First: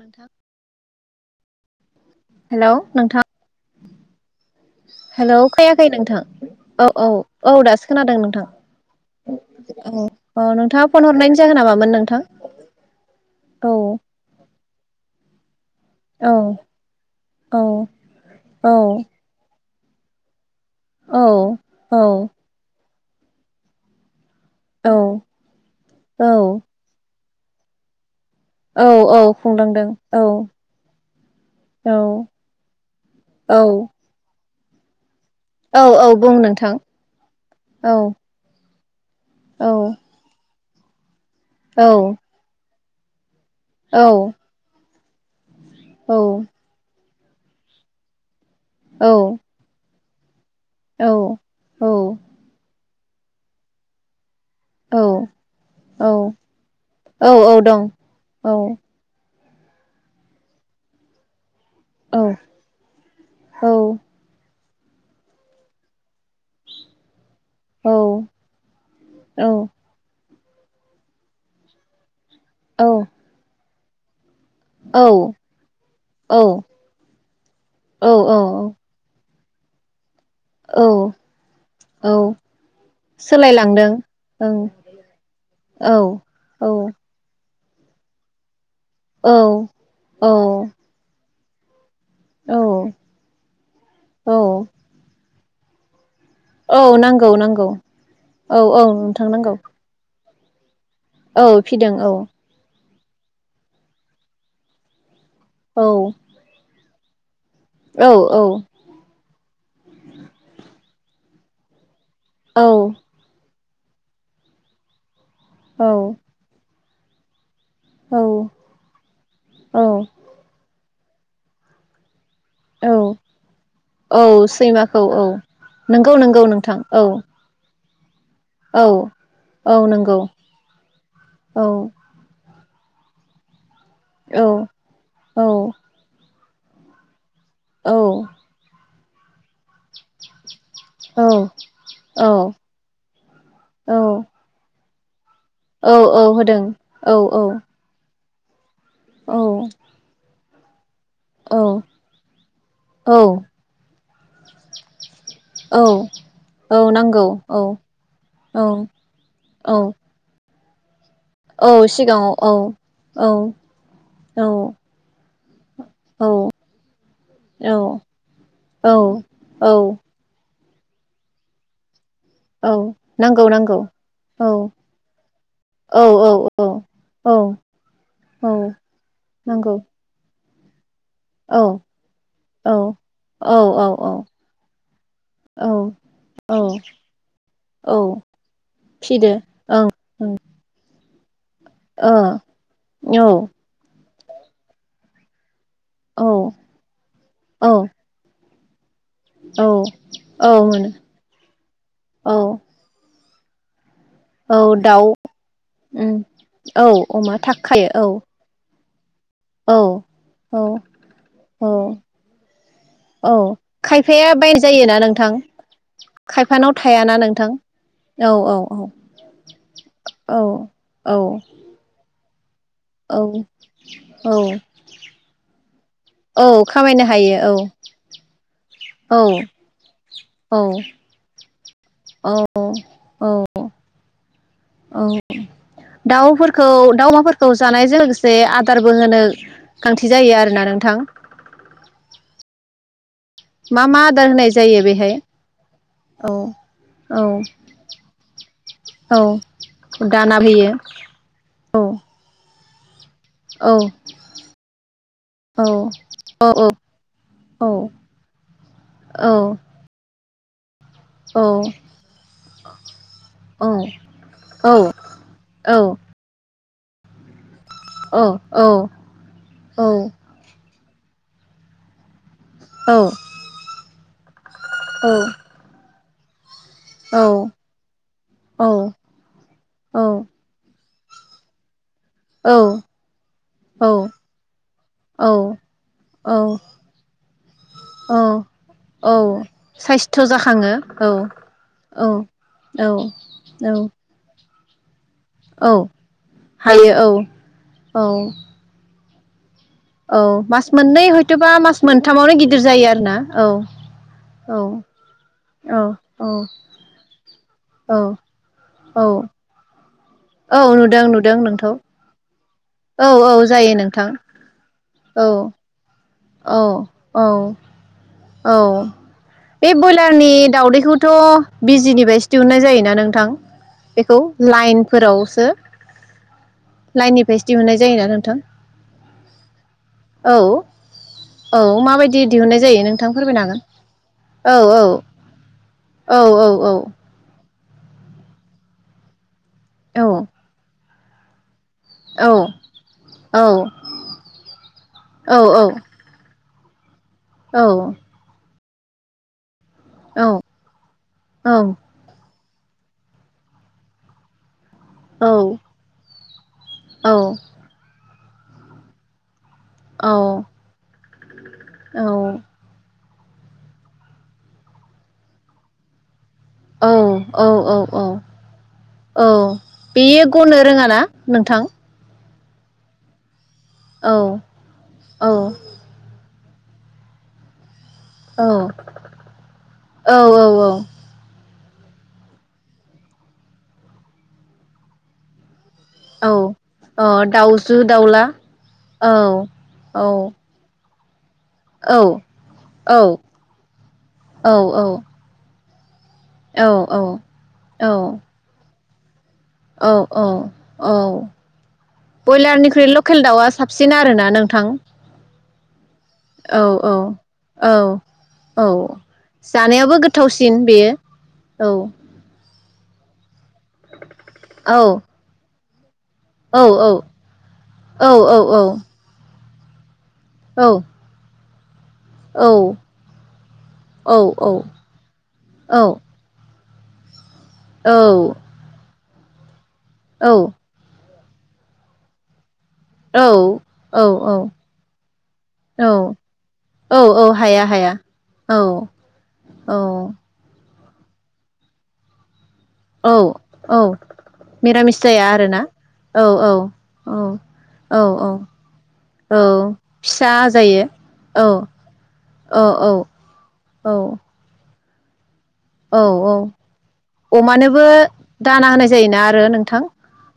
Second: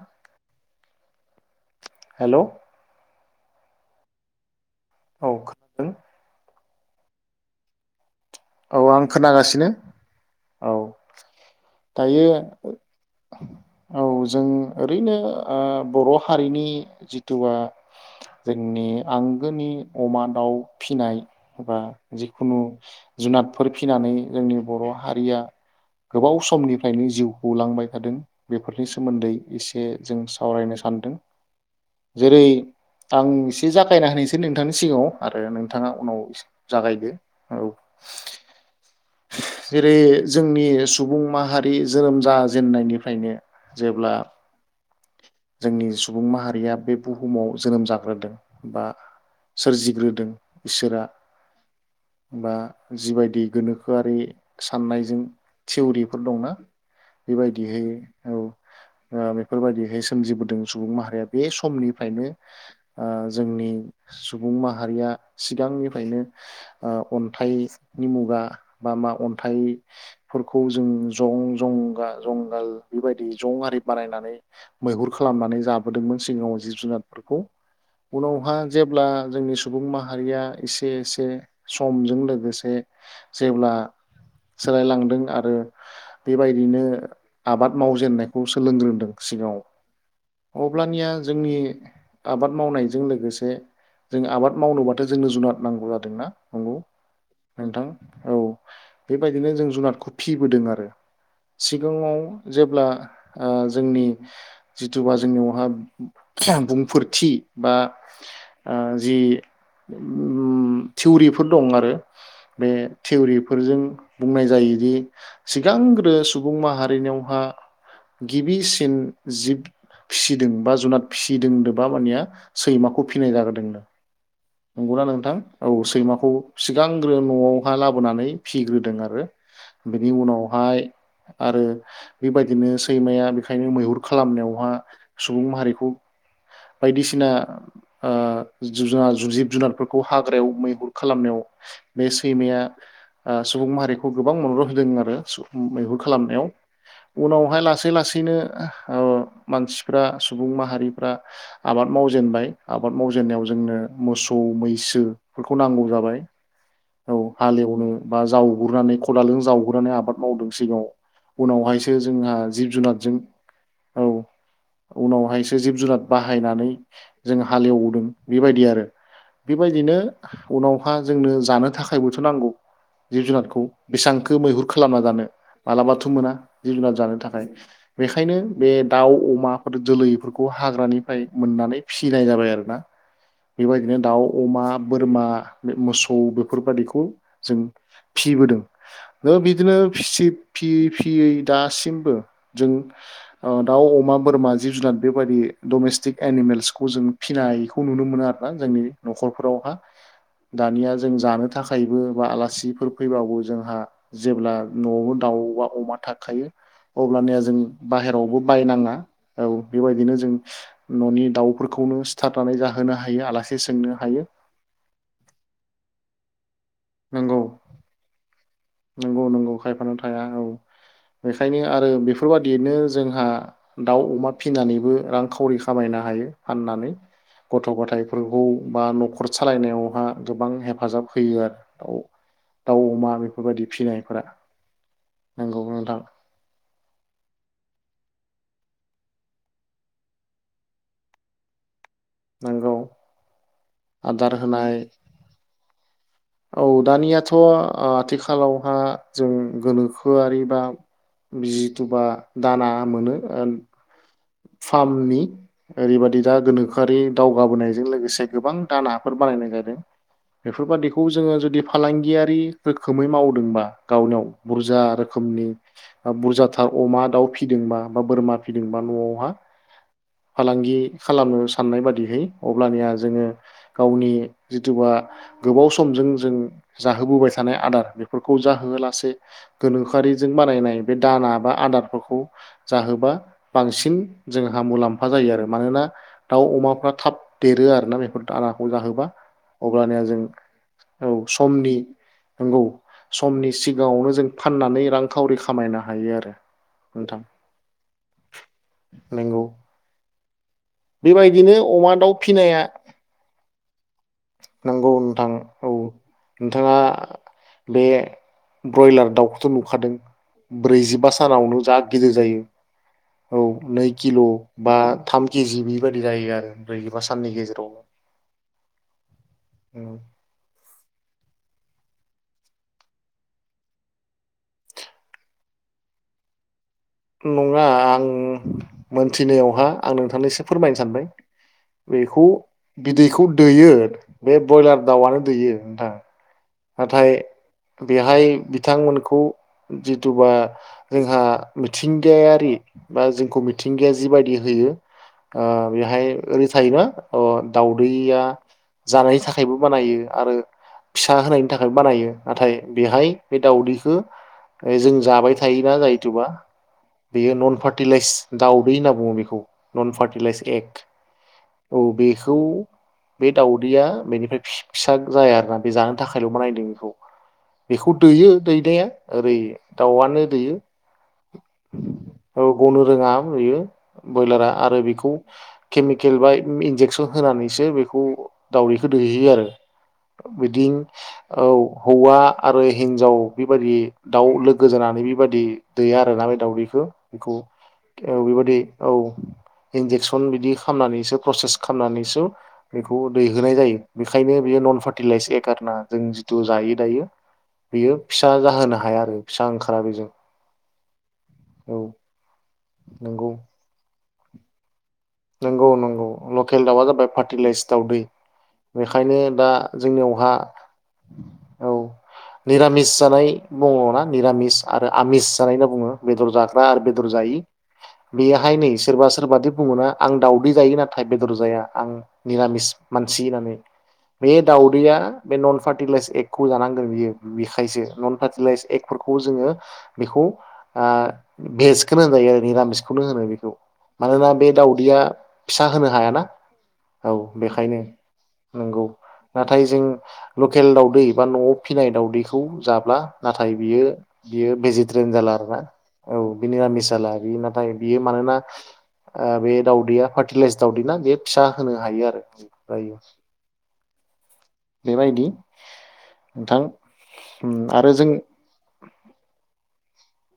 नोंथां हेल नोंथां हेलौ खैयाखै खोनादों नोंथां अ औ औ दा खोनादों नों थां औ आं खोनागासिनो ओ ओ औ नोंथाङा फन हरनायनि जागोना मामोन नोंथां दायो औ औ जों ओरैनो ओ बर औ हारिनि जिथुआ औ औ जोंनि आंगोनि अमा दाउ औ फिनाय बा औ जिखुनु जुनादफोर फिनानै जोंनि औ बर' हारिया औ गोबाव समनिफ्रायनो जिउ होलांबाय थादों औ बेफोरनि औ सोमोन्दै एसे खुंलांदों जों औ सावरायनो सानदों औ जेरै आं औ एसे जागायना होनोसै नोंथांनि सिगाङाव आरो औ नोंथाङा औ बुं उनावसे नोंथां जागायदो औ औ जेरै- जोंनि सुबुं माहारि औ जोनोम जाजेननायनि फ्रायनो औ जेब्ला जोंनि सुबुं माहारिया बे बुहुमाव जोनोम जाग्रोदों बा औ सोरजिग्रो इसोरा औ बा जिबायदि गोनोखोआरि साननायजों औ थिवरिफोर दंना औ औ बेबायदिहै दं औ फोर बायदि सोमजिबोदों सुबुं माहारिया बे औ समनिफ्रायनो जोंनि औ सुबुं माह माहारिया सिगांनिफ्रायनो अन्थाइनि मुगा बा मा अन्थाइ फोरखौ जों जं जंगा जंगाल औ बेबायदि जं आरि बानायनानै औ मैहुर खालामनानै जाबोदोंमोन औ सिगाङाव जिब जुनारफोरखौ, औ औ उनावहा जेब्ला जोंनि सुबुं माहा माहारिया एसे औ एसे समजों औ लोगोसे जेब्ला सोलायलांदों ओं सोलायलांदों आरो औ औ बेबायदिनो आबाद मावजेननायखौ सोलोंग्रोदों औ सिगाङाव औ अब्लानिया जोंनि आबाद मावनायजों लोगोसे जों औ आबाद मावनोबाथ जोंनो जुनाद नांगौ जादोंना? नंगौ औ नांगौ नांगौ नोंथां औ बेबायदिनो जों जुनादखौ फिबोदों आरो औ फिदों औ सिगाङाव जेब्ला ओ जोंनि जि [unintelligible] जोंनियावहा औ [unintelligible] बुंफोर थि बा औ ओ जि ओम थिउरिफोर दं आरो। औ बे थिउरि फोरजों बुंनाय जायोदि औ सिगांग्रो सुबुं माहा रिनेवहा गिबिसिन जिब औ फिसिदों बा जुनाद फिसिदों दोबा मानिया औ सैमाखौ फिनाय जाग्रोदोंनो औ सैमाखौ नंगौना नोंथां? औ नंगौ सैमाखौ नंगौ नोंथां औ सिगांग्रो न'आव हा लाबोनानै औ फिग्रोदों आरो औ बिनि नंगौ उनावहाय आरो औ बेबाय बिदिनो सैमाया बेखायनो मैहुर औ खालामनायाव सुबुं औ माहारिखौ बायदिसिना औ ओह जुब जुनार जुब जिब जुनारफोर खौ हाग्रायाव मैहुर औ खालामनायाव बे औ सैमाया आह सुबुं माहारिखौ गोबां औ मदद होदों [unintelligible] [unintelligible] मैहुर औ खालामनायाव होदों औ औ उनावहाय लासै लासै बिदिनो औ मानसिफ्रा सुबुं माहारि फ्रा औ आबाद मावजेनबाय आबाद औ मावजेननायाव जोंनो मोसौ मैसोफोरखौ नांगौ औ जाबाय। औ नांगौ औ हालेवनो बा औ जावग्रोनानै खदालजों जावग्रोनानै औ आबाद मावदो सिगाङाव औ उनावहायसो सिगाङाव जोंहा जिब औ जुनादजों औ औ उनावहाय जिब जुनाद औ बाहायनानै जों औ हालेवदों बेबायदि आरो औ बेबायदिनो औ उनावहा जोंनो जानो थाखायबोथ' नांगौ औ जिब नांगौ जुनादखौ नांगौ बेसांखो औ मैहुर खालामना जानो औ मालाबाथ' मोना औ जिब औ जुनाद जानो औ थाखाय बेखायनो औ बे दाउ अमाफोर नांगौ जोलैफोरखौ खौ हाग्रानि फ्राय औ मोननानै फिसिनाय जाबाय आरो औ ना औ बेबायदिनो दाउ अमा बोरमा औ मोसौ बे बेफोर बादिखौ जों औ फिबोदों फिदो ओ बिदिनो फि सि फि फि यै दासिमबो ओं जों ओं ओ दाउ अमा बोरमा जिब जुनाद बेबायदि डमेस्टिक ओ औ एनिमेल्सखौ जों औ फिनायखौ नुनो मोनो आ [inaudible] जोंनि औ न'खरफोरावहा औ मोनो दानिया जों लानो थाखायबो बा औ आलासिफोर फै गोआवबो जोंहा जेब्ला नवावबो दाउ बा अमा उम थाखायो औ अमा अब्लानिया जोंनि थाखायो औ बाहेरायावबो बायनाङा औ बेबायदिनो जों औ ननि औ दाउफोरखौनो सिथारनानै जाहोनो हायो औ आलासि सोंनो हायो खायफाया खाय फानाव थायाना नंगौ नोंथां औ औ औ नंगौ नंगौ खायफानाव थाया औ औ बेखायनो आरो बे बेफोरबा बेनो जोंहा औ दाउ अमा औ फिसिनानैबो रां खावरि खामायनो हायो औ फाननानै खामायनो हायो औ गथ गथायफोरखौ बा औ नखर सालायनायावहा गोबां औ हेफाजाब होयो आरो औ दाव अमा औ बो बायदि फिसिनायफोरा औ नोंगौ नोंथां फोरखौ जानायजों लोगोसे आदारबो होनो गोनांथि जायो आरोना नोंथां नोंगौ मा मा आदार होनाय जायो बेहाय औ औ दानियाथ आथिखालावहा जों औ दाना गोनोखोआरि बा होयो औ जिथुबा दाना मोनो औ फार्मनि औ ओरैबायादि दा औ औ गोनोखोआरि औ दावगाबोनायजों लोगोसे गोबां दा नाफोर बानायनाय जादों बेफोरबादि खौ जोङो जुदि फालांगियारि रोखोमै मावदोंबा गावनियाव बुरजा रोखोमनि ओ बुरजा हा अमा दाउ फि फिदोंबा बा बोरमा फिदोंबा न मा फालांगि खालामनो साननाय बादिहै अब्लानिया जोङो गावनि जिथुबा गोबाव समजों जो जों जाहोबोबाय थानाय आदार बेफोरखौ जाहोआलासे गोनोखोआरिजों बानायनाय बे दाना बा आदारफोरख खौ जाहोबा बांसिन। जोंहा मुलाम्फा जायो आरो मानोना औ दाउ अमाफ्रा थाब देरो आरोना बेफोर औ दानाखौ जाहोबा औ अब्लानिया जों साइस्थ' जाखाङो औ समनि औ नंगौ औ समनि औ सिगाङावनो जों। फाननानै रां खावरि औ खामायनो हायो आरो हायो नोंथां। औ नंगौ। औ मास मोननै हयथबा बेबायदिनो मास अमा दाउ मोनथामावनो गिदिर जायो आरोना औ। नोंगौ नोंथां। औ औ नोंथाङा बे औ औ ब्रयलार दाउखौथ नुखादों? औ नुदों ब्रैजिबा नुदों सानावनो नोंथौ जा गिदिर जायो। औ नै किल' बा थाम औ केजि बिबा दि जायो आरो औ ब्रैजिबा साननि औ गेजेरावनो। औ बे ब्रयलारनि दावदैखौथ बि जिनिफ्रायसो दिहुननाय जायोना नोंथां बेखौ लाइनफोरावसो लाइननिफ्रायसो नङा दिहुननाय आं जायोना नोंथां मोनथिनायावहा आं नोंथांनो एसे औ फोरमायनो सानबाय औ माबायदि बेखौ दिहुननाय जायो बि नोंथां दैखौ फोरमायनो दैयो बे ब्रयलार हागोन दाउआनो दैयो नोंथां। औ औ नाथाय बेहाय बिथांमोनखौ जिथु बा जोंहा औ औ मिथिंगायारि बा औ जोंखौ मिथिंगाया जिबायदि होयो औ ओ बेहाय ओरै थायबा अ दाउदैया जानायनि थाखायबो बानायो आरो फि सा होनायनि थाखायबो बानायो। नाथाय बेहाय बे दावदैखो ए जों जाबाय थायोना जायोतुबा बेयो नन फार्टिलाइस। दाउदै होनना बुङो बिखौ। Non fertilize egg. औ बेखौ बे दाउदैया बेनिफ्राय फि-फिसा जाया आरोना। बे जानो थाख खायल' बानायदों बिखौ औ औ बिखौ औ दैयो दैनाया औ ओरै दाउआनो बेयो दैयो। गनो रोङाना नोंथां औ ग'नो रोङा बेयो। औ बयलारा आरो बिखौ औ केमिकेल बाय उम इनजेक्सन होनानैसो बे खौ औ दाउदैखो दैहोयो आरो। औ औ औ बिदिन औ हौवा आरो हिनजाव बेबादि दाउ लोगो जानानै बेबादि। दैया आरोना औ बे दाउदैखौ अ बेखौ दाउजो औ दाउला बेबादि औ औ इनजेक्सन बिदि खामनानैस प्रसेस औ खामनानैसो बेखौ दैहोनाय जायो बेखायनो औ बेयो नन फार गारना जों तु जायो दायो औ बियो फिसा जाहोनो हाया। आरो फिसा ओंखारा औ बेजों औ। औ औ बयलारनिख्रुइ लखेल नंगौ दाउआ साबसिन आरो ना? नोंथां। नोंगौ नंगौ। औ लकेल दाउआ जाबाय औ फार्टिलाइस दाउदै औ औ बेखायनो दा जानायावबो जोंनियावहा गोथावसिन बेयो औ निरामिस जानाय बुङ‌ना निरामिस आरो औ आमिस जानायन बेदर औ जाग्रा आरो बेदर जायि औ बेहाय नै औ सोरबा सोरबादि बुङोना आं दाावदै औ जायो नाथाय बेदर जाया आं औ निरामिस औ मानसि होननानै बे दाउदैया बे नन फार्टिलाइस एकगखौ जानांग बियो। बिखायसे नन फार्टिलायज एग। फोरखौ जोङो। बेखौ आ- बेसखौनो होनजायो आरो निरामिस। खौनो औ होनो बेखौ मानोना बे दाव। आ फिसा औ होनो हायाना औ बेखायनो औ नंगौ नाथाय जों औ लखेल। एल दाावदै बा न'आव फसिनाय दावदैख खौ जाब्ला औ नाथाय औ बियो बियो मिरामिस भेजिटेरियान जाया जाला आर ना आरोना औ बियो निरामिस जाला औ बियो नाथाय बियो औ औ मानोना औ ओ-बे। दैया फिसा फार्टिलाइस आजायो दावदै ना बे फिसा औ होनो हायो औ औ आरो। औ बेबायदि। औ औ नोंथां उम अमानोबो आरो जों दाना होनाय जायोना आरो नोंथां।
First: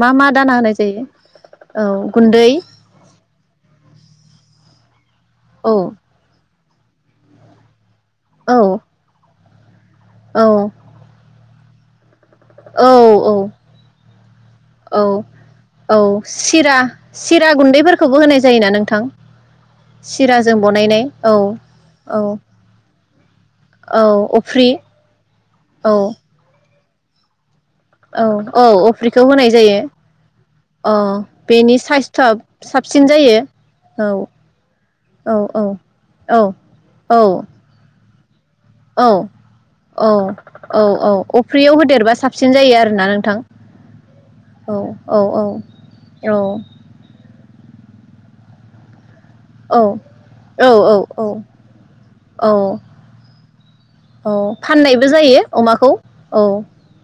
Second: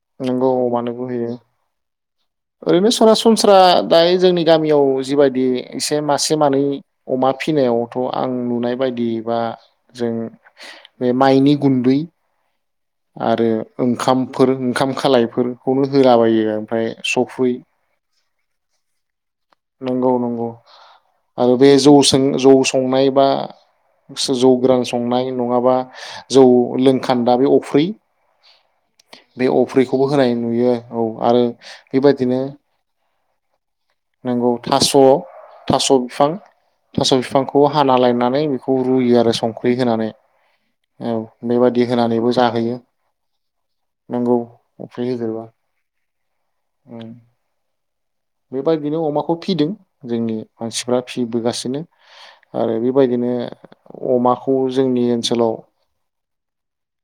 मा मा नोंगौ दाना होनाय मानोबो जायो होयो औ गुन्दै। सनस्रा दायो जोंनि गामियाव। जिबायदि औ एसे मासे मानै। अमा फिनायाव। थ' आं औ नुनाय बायदि बा। जों बे माइनि। गुन्दै औ औ आरो ओंखामफोर ओंखाम औ खालायफोरखौनो औ होलाबायो सिरा ओमफ्राय सफै सिरा गुन्दैफोरखौबो होनाय जायोना नोंथां नंगौ नंगौ सिराजों बनायनाय औ आरो बे जौ सों औ जौ संनाय बा औ सो-जौ अफ्रि गोरान संनाय नङाबा औ जौ लों। खान्दा बे अ औ औ अफ्रिखौ होनाय जायो अफ्रिखौबो होनाय नुयो औ आरो बेनि साइसथ'आ बेबायदिनो साबसिन जायो। [inaudible] नंगौ थास' औ औ थास' बिफां औ थास' औ बिफांखौ हाना लायनान। नै। औ औ औ औ अफ्रियाव बेबायदि होदेरबा होनानैबो साबसिन जाहोयो जायो आरोना नोंथां नंगौ औ औ औ। औ उम। बेबायदिनो अमाख खौ फिदों औ जोंनि औ मानसिफ्रा औ फिबोगासिनो औ आरो बेबायदिनो औ अमाखौ जोंनि फाननायबो जायो ओनसोलाव अमाखौ औ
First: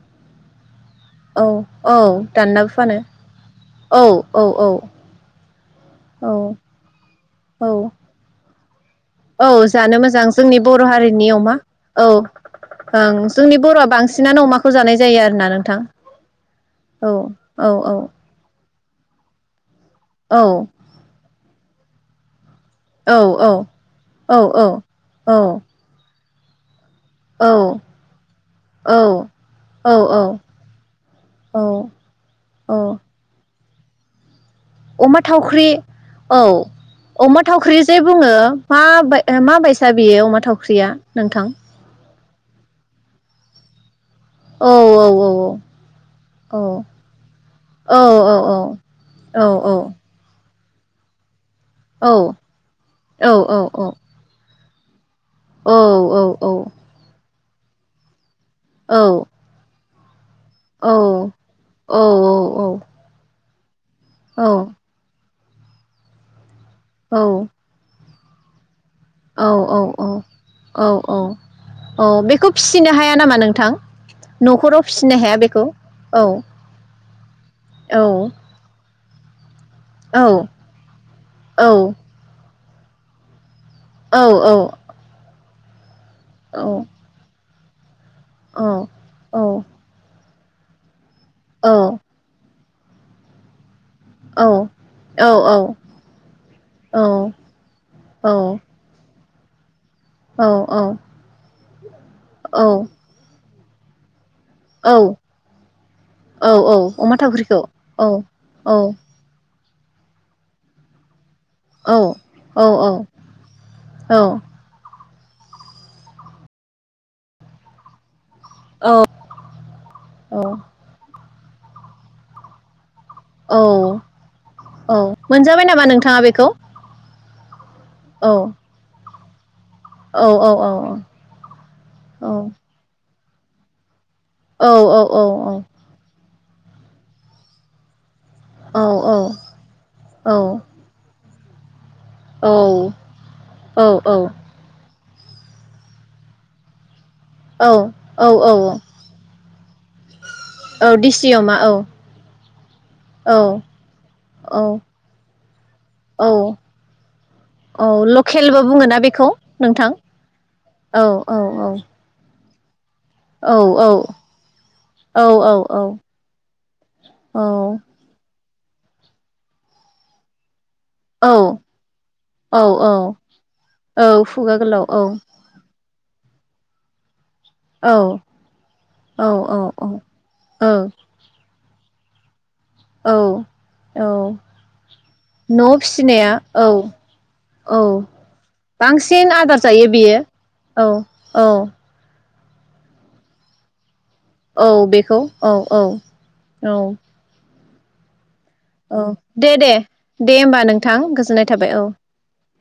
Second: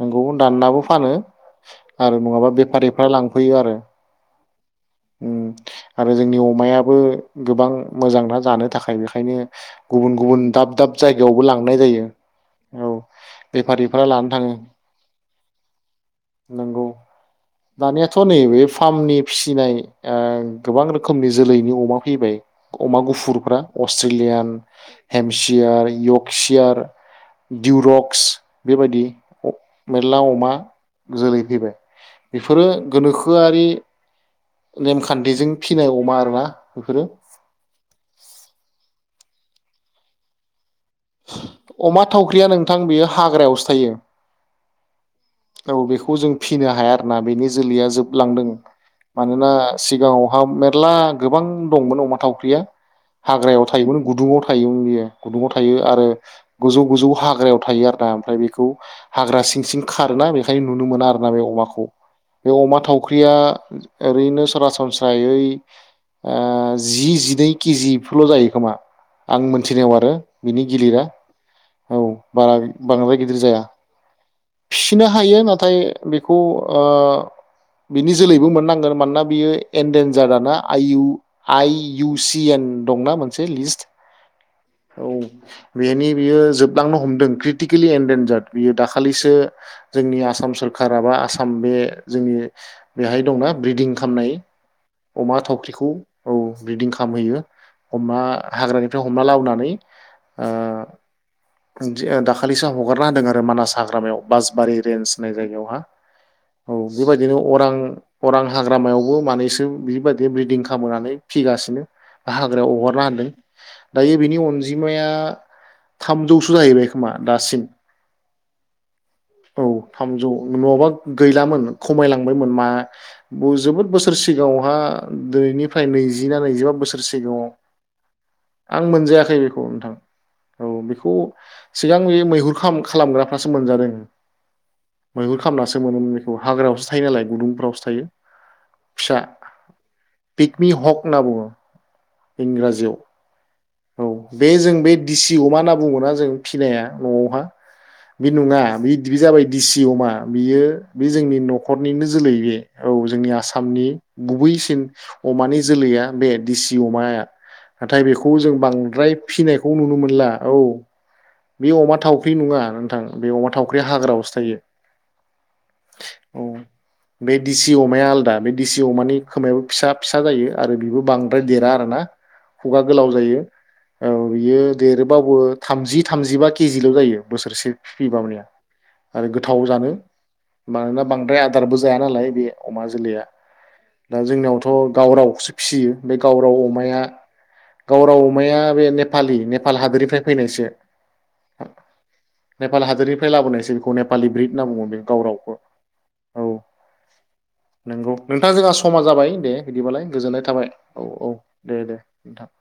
नंगौ। रावनाबो फ फानो औ औ आरो नङाबा दाननाबो फानो बेफारिफ्रा लांफैयो आरो औ औ औ उम। औ जोंनि अमायाबो औ गोबां मोजां ना। मोजाङानो औ जानो मोजां जोंनि बर' दाब हारिनि जायगायावबो अमा लांनाय जायो औ औ ओं जोंनि बर'आ बेफारिफ्रा लानो बांसिनानो थाङो अमाखौ जानाय जायो आरो ना नोंथां नंगौ औ औ औ । फामनि फिसिनाय ओं गोबां रोखोमनि जोलैनि अमा फैबाय । अमा गुफुरफ्रा अस्ट्रेलियान हेमसियार यक। खिसियार दिउरक्स बेबायदि औ मेरला अमा जोलै औ फैबाय बेफोरो औ गोनोखोआरि अमा नेमखान्थिजों थावख्रि फिनाय अमा औ आरोना बेफोरो अमा थावख्रि जे बुङो मा बाय ओ मा बायसा बेयो अमा थाव ख्रिया नोंथां? अमा थावख्रिया नोंथां बेयो हाग्रायावसो थायो। औ औ औ बेखौ जों औ फिनो हाया आरोना बेनि जोलैया औ औ जोबलांदों औ मानोना सिगाङावहा मेथ फ्ला गोबां दंमोन औ अमा थावख्रिया औ हाग्रायाव थायोमोन गुदुङाव थायोमोन बियो गुद थायो आरो गोजौ गोजौ हाग्रायाव थायो आरो ना ओमफ्राय बे खौ हाग्रा सिं सिं खारोना बेख खाय नुनो मोना आरोना बे अमाखौ बे अमा थावख्रिया ओरैनो सरासनस्रायै ओ जि जिनै केजिब फुल' जायो खोमा। आं मोनथिनायाव आरो औ । औ औ। औ बेखौ बारा फिसिनो हाया बांद्राय गिदिर नामा जाया नोंथां न'खराव फिसिनो हाया हायो। बेखौ नाथाय औ बेखौ ओ औ बिनि जोलैबो मोननांगोन मानोना बियो औ एनडेनजार ना आइ इउ औ आइ इउ सि एन दं ना मोनसे लिस्ट औ औ। बेनि बियो औ जोबलांनो हमदों [unintelligible] तिकिलि एन देनजार्ड औ बियो दाखालिसो औ जोंनि आसाम सरखार आबा साम औ बे जोंनि बेहाय दं ना ब्रिदिं खामनाय औ अमा थावख्रिखौ औ ब्रिदिं खामहैयो अमा हाग्रानिफ्राय हम मालावनानै औ औ। [unintelligible] दाखालिसो आं हगारना होदों आं दा मानास हाग्रामायाव। बासबारि औ रेन्ज होननाय जायगायावहा, औ अमा बेबायदिनो थावख्रिखौ अरां औ अरां औ हाग्रामायावबो मानैसो बिबायदि ब्रिदिं खामहोनानै फिगासिनो औ औ हाग्रायाव अगारना होदों दायो बिनि अनजिमाया थामजौसो जाहैबाय खोमा दासिम। औ औ थामजौ औ नङाबा गैलामोन खमायलांबायमोन मा बु औ जोबोद बोसोर सिगाङावहा मोनजाबाय नामा दोनैनिफ्राय नोंथाङा नैजि ना बेखौ नैजिबा बोसोर सिगाङाव औ आं मोनजाया याखै बेखौ। औ औ। औ बेखौ सिगां बै मैहुर खाम-खालामग्राफ्रासो मोनजादों। औ औ औ मैहुर औ। खालामनासो [unintelligible] हाग्रायावसो थायो नालाय गुदुंफ्रावसो थायो। औ फिसा पिगमि ह'क होनना बुङो। इंराजियाव औ औ । बे जों बे दिसि अमा होनना बुङ'ना जों फिनाया न'आवहा औ बे औ नङा औ बे जाबाय दिसि अमा बियो औ बि दिसि जोंनि अमा औ न'खरनिनो जोलै बे औ जोंनि आसामनि औ गुबैसिन अमानि जोलैया औ बे दिसि अमाया औ नाथाय बेखौ लकेलबो बुङोना बांद्राय बेखौ फिसिनायखौ नोंथां नुनो मोनला औ औ बे अमा थाव [unintelligible] बुङा । थां बे अमा औ थावख्रिया औ हाग्रायावसो थायो औ औ औ बे दिसि अमाया आलदा दिसि अमानि खोमायाबो फिसा फिसा जायो। आरो बेबो औ बांद्राय देरा आरोना औ खुगा औ गोलाव जायो औ खुगा बियो गोलाव औ देरोबाबो थामजि थामजिबा केजिल' जायो। बोसोरसे औ फ्रिमाबाया आरो औ गोथाव औ जानो औ मानोना बांद्राय आदारबो जाया नालाय बे अमा जोलैया औ औ दा जोंनियावथ' गावरावखौसो न'आव फिसियो बे फिसिनाया गावराव औ अमाया औ गावराव अमाया बे बांसिन नेपालि आदार नेपाल जायो बेयो हादोरनिफ्राय फैनायसो। औ औ नेपाल हादरनिफ्राय लाबोनायसै बेखौ ने औ बेखौ औ औ औ। नोंगौ। नोंथां जोंहा समा जाबाय दे बिदिबालाय दे गोजोननाय होमबा थाबाय नोंथां औ औ गोजोननाय थाबाय दे औ दे नोंथां।